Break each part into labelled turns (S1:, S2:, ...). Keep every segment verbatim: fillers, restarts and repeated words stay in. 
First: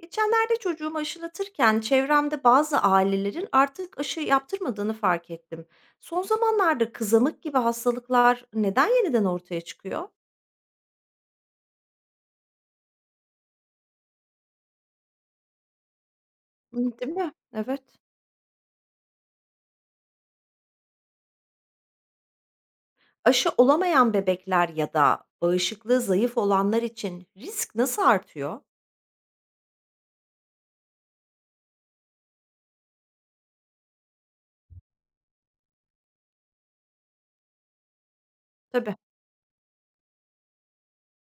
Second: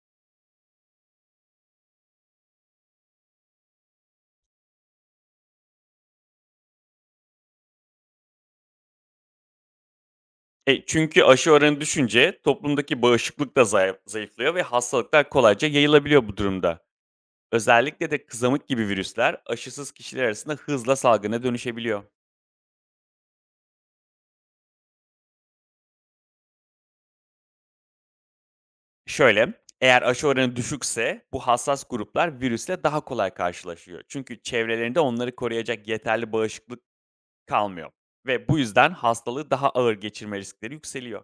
S1: Geçenlerde çocuğumu aşılatırken çevremde bazı ailelerin artık aşı yaptırmadığını fark ettim. Son zamanlarda kızamık gibi hastalıklar neden yeniden ortaya çıkıyor?
S2: E, çünkü aşı oranı düşünce toplumdaki bağışıklık da zayıf zayıflıyor ve hastalıklar kolayca yayılabiliyor bu durumda.
S1: Hı, değil mi? Evet.
S2: Özellikle de kızamık gibi virüsler aşısız kişiler arasında hızla salgına dönüşebiliyor.
S1: Aşı olamayan bebekler ya da bağışıklığı zayıf olanlar için risk nasıl artıyor?
S2: Şöyle, eğer aşı oranı düşükse bu hassas gruplar virüsle daha kolay karşılaşıyor. Çünkü çevrelerinde onları koruyacak yeterli bağışıklık kalmıyor ve bu yüzden
S1: Tabii.
S2: hastalığı daha ağır geçirme riskleri yükseliyor.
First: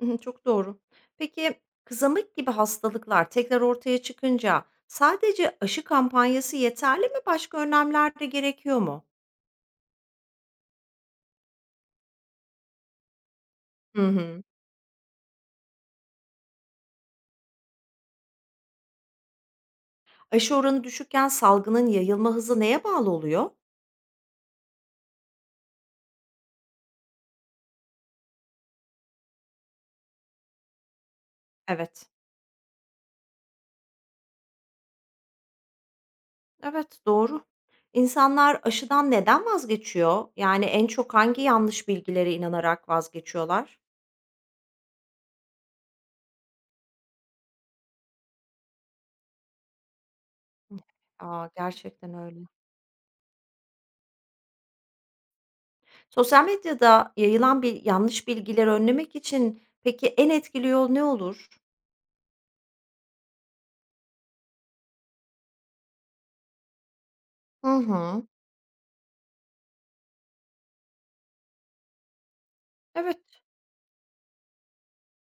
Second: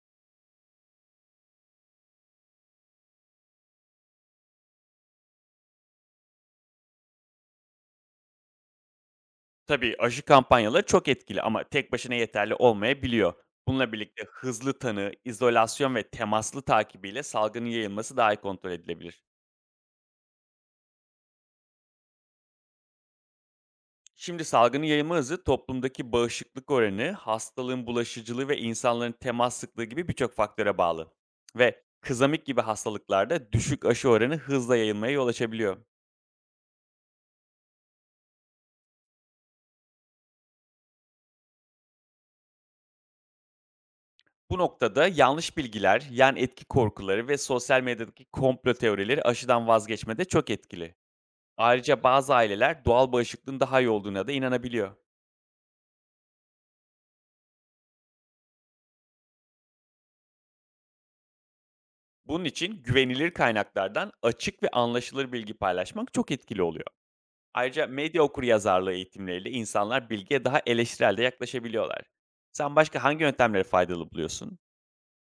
S1: Hı, çok doğru. Peki kızamık gibi hastalıklar tekrar ortaya çıkınca sadece aşı kampanyası yeterli mi? Başka önlemler de gerekiyor mu?
S2: Tabii, aşı kampanyaları çok etkili ama tek başına yeterli olmayabiliyor. Bununla
S1: Hı
S2: birlikte
S1: hı.
S2: hızlı tanı, izolasyon ve temaslı takibiyle salgının yayılması daha iyi kontrol edilebilir.
S1: Aşı oranı düşükken salgının yayılma hızı neye bağlı oluyor?
S2: Şimdi salgının yayılma hızı, toplumdaki bağışıklık oranı, hastalığın bulaşıcılığı ve insanların temas sıklığı gibi birçok faktöre bağlı. Ve
S1: Evet.
S2: kızamik gibi hastalıklarda düşük aşı oranı hızla yayılmaya yol açabiliyor.
S1: Evet, doğru. İnsanlar aşıdan neden vazgeçiyor? Yani en çok hangi yanlış bilgilere inanarak vazgeçiyorlar?
S2: Bu noktada yanlış bilgiler, yan etki korkuları ve sosyal medyadaki komplo teorileri aşıdan vazgeçmede çok etkili.
S1: Aa,
S2: Ayrıca
S1: gerçekten
S2: bazı
S1: öyle.
S2: aileler doğal bağışıklığın daha iyi olduğuna da inanabiliyor.
S1: Sosyal medyada yayılan bir yanlış bilgileri önlemek için peki en etkili yol ne olur?
S2: Bunun için güvenilir kaynaklardan açık ve anlaşılır bilgi paylaşmak çok etkili oluyor.
S1: Hı
S2: Ayrıca medya
S1: hı.
S2: okuryazarlığı eğitimleriyle insanlar bilgiye daha eleştirel de yaklaşabiliyorlar. Sen başka hangi
S1: Evet.
S2: yöntemleri faydalı buluyorsun?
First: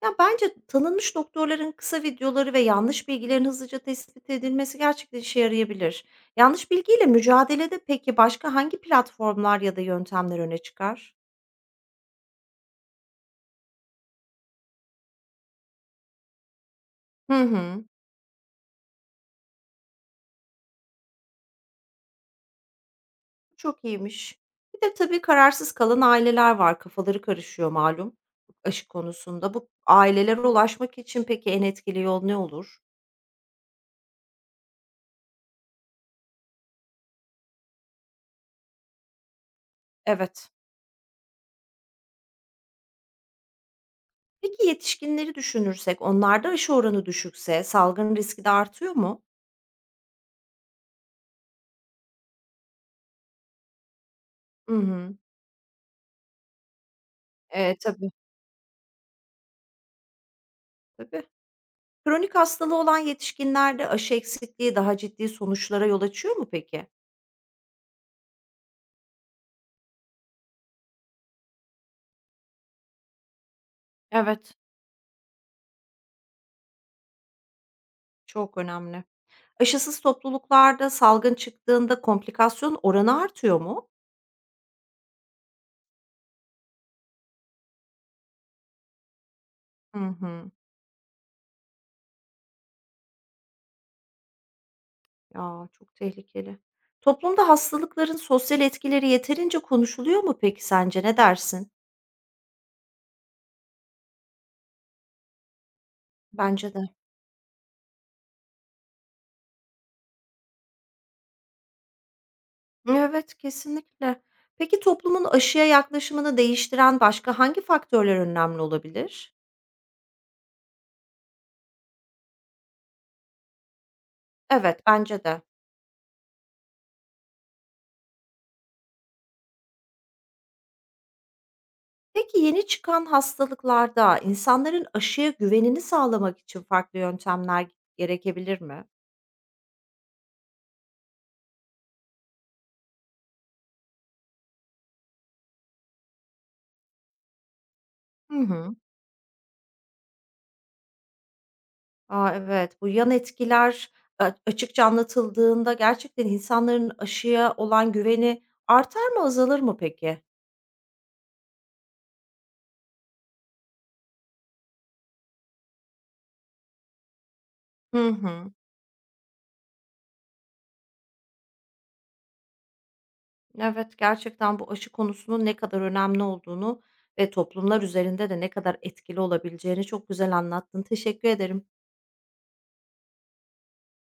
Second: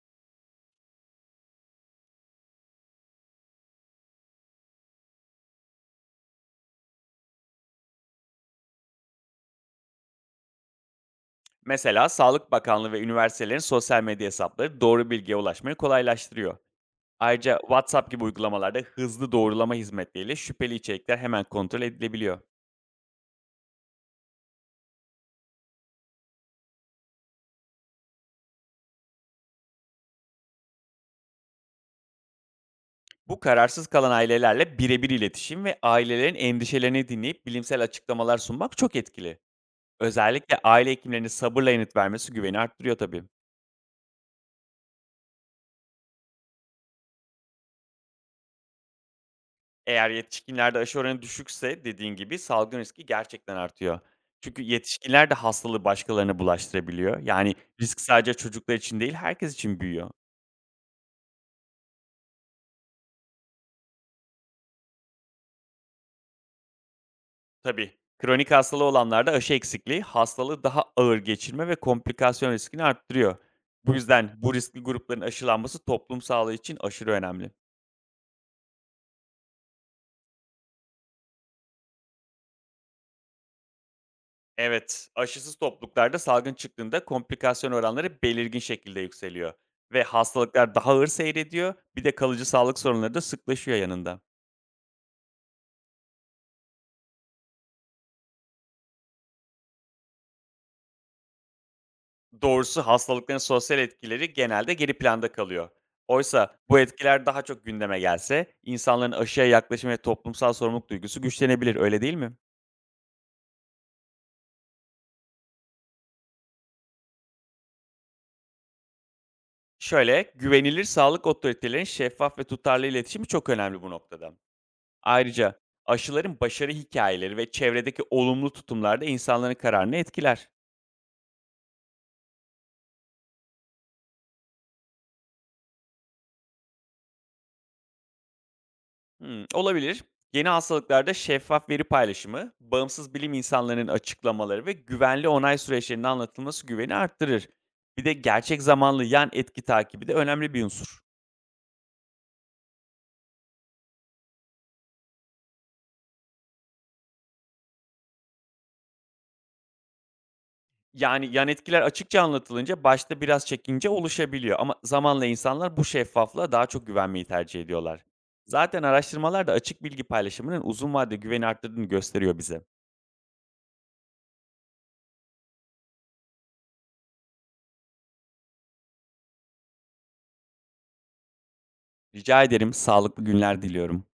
S1: Ya, bence tanınmış doktorların kısa videoları ve yanlış bilgilerin hızlıca tespit edilmesi gerçekten işe yarayabilir. Yanlış bilgiyle mücadelede peki başka hangi platformlar ya da yöntemler öne çıkar?
S2: Mesela Sağlık Bakanlığı ve üniversitelerin sosyal medya hesapları doğru bilgiye ulaşmayı kolaylaştırıyor.
S1: Hı
S2: Ayrıca
S1: hı.
S2: WhatsApp gibi uygulamalarda hızlı doğrulama hizmetleriyle şüpheli içerikler hemen kontrol edilebiliyor.
S1: Çok iyiymiş. Bir de tabii kararsız kalan aileler var. Kafaları karışıyor malum aşı konusunda. Bu ailelere ulaşmak için peki en etkili yol ne olur?
S2: Bu kararsız kalan ailelerle birebir iletişim ve ailelerin endişelerini dinleyip bilimsel açıklamalar sunmak çok etkili.
S1: Evet.
S2: Özellikle aile hekimlerinin sabırla yanıt vermesi güveni arttırıyor tabii.
S1: Peki yetişkinleri düşünürsek onlarda aşı oranı düşükse salgın riski de artıyor mu?
S2: Eğer yetişkinlerde aşı oranı düşükse dediğin gibi salgın riski gerçekten artıyor. Çünkü
S1: Hı hı.
S2: yetişkinler de hastalığı başkalarına bulaştırabiliyor. Yani
S1: E,
S2: risk
S1: tabii.
S2: sadece çocuklar için değil herkes için büyüyor.
S1: Tabii. Kronik hastalığı olan yetişkinlerde aşı eksikliği daha ciddi sonuçlara yol açıyor mu peki?
S2: Tabii. Kronik hastalığı olanlarda aşı eksikliği hastalığı daha ağır geçirme ve komplikasyon riskini arttırıyor. Bu yüzden bu
S1: Evet,
S2: riskli grupların aşılanması toplum sağlığı için aşırı önemli.
S1: çok önemli. Aşısız topluluklarda salgın çıktığında komplikasyon oranı artıyor mu?
S2: Evet, aşısız topluluklarda salgın çıktığında komplikasyon oranları belirgin şekilde yükseliyor
S1: Hı
S2: ve
S1: hı.
S2: hastalıklar daha ağır seyrediyor. Bir de kalıcı sağlık sorunları da sıklaşıyor yanında.
S1: Ya çok tehlikeli. Toplumda hastalıkların sosyal etkileri yeterince konuşuluyor mu peki sence? Ne dersin?
S2: Doğrusu hastalıkların sosyal etkileri genelde geri planda kalıyor. Oysa
S1: Bence
S2: bu
S1: de.
S2: etkiler daha çok gündeme gelse, insanların aşıya yaklaşımı ve toplumsal sorumluluk duygusu güçlenebilir, öyle değil mi?
S1: Evet, kesinlikle. Peki toplumun aşıya yaklaşımını değiştiren başka hangi faktörler önemli olabilir?
S2: Şöyle, güvenilir sağlık otoritelerinin şeffaf ve tutarlı iletişimi çok önemli bu noktada.
S1: Evet, bence de.
S2: Ayrıca aşıların başarı hikayeleri ve çevredeki olumlu tutumlar da insanların kararını etkiler.
S1: Peki yeni çıkan hastalıklarda insanların aşıya güvenini sağlamak için farklı yöntemler gerekebilir mi?
S2: Hımm, olabilir. Yeni hastalıklarda şeffaf veri paylaşımı, bağımsız bilim insanlarının açıklamaları ve güvenli onay süreçlerinin anlatılması güveni arttırır. Bir de
S1: Hı
S2: gerçek
S1: hı.
S2: zamanlı yan etki takibi de önemli bir unsur.
S1: A, evet, bu yan etkiler a açıkça anlatıldığında gerçekten insanların aşıya olan güveni artar mı, azalır mı peki?
S2: Yani yan etkiler açıkça anlatılınca başta biraz çekince oluşabiliyor ama zamanla insanlar bu şeffaflığa daha çok güvenmeyi tercih ediyorlar.
S1: Hı hı.
S2: Zaten araştırmalar da açık bilgi paylaşımının uzun vadede güveni arttırdığını gösteriyor bize.
S1: Evet, gerçekten bu aşı konusunun ne kadar önemli olduğunu ve toplumlar üzerinde de ne kadar etkili olabileceğini çok güzel anlattın. Teşekkür ederim.
S2: Rica ederim, sağlıklı günler diliyorum.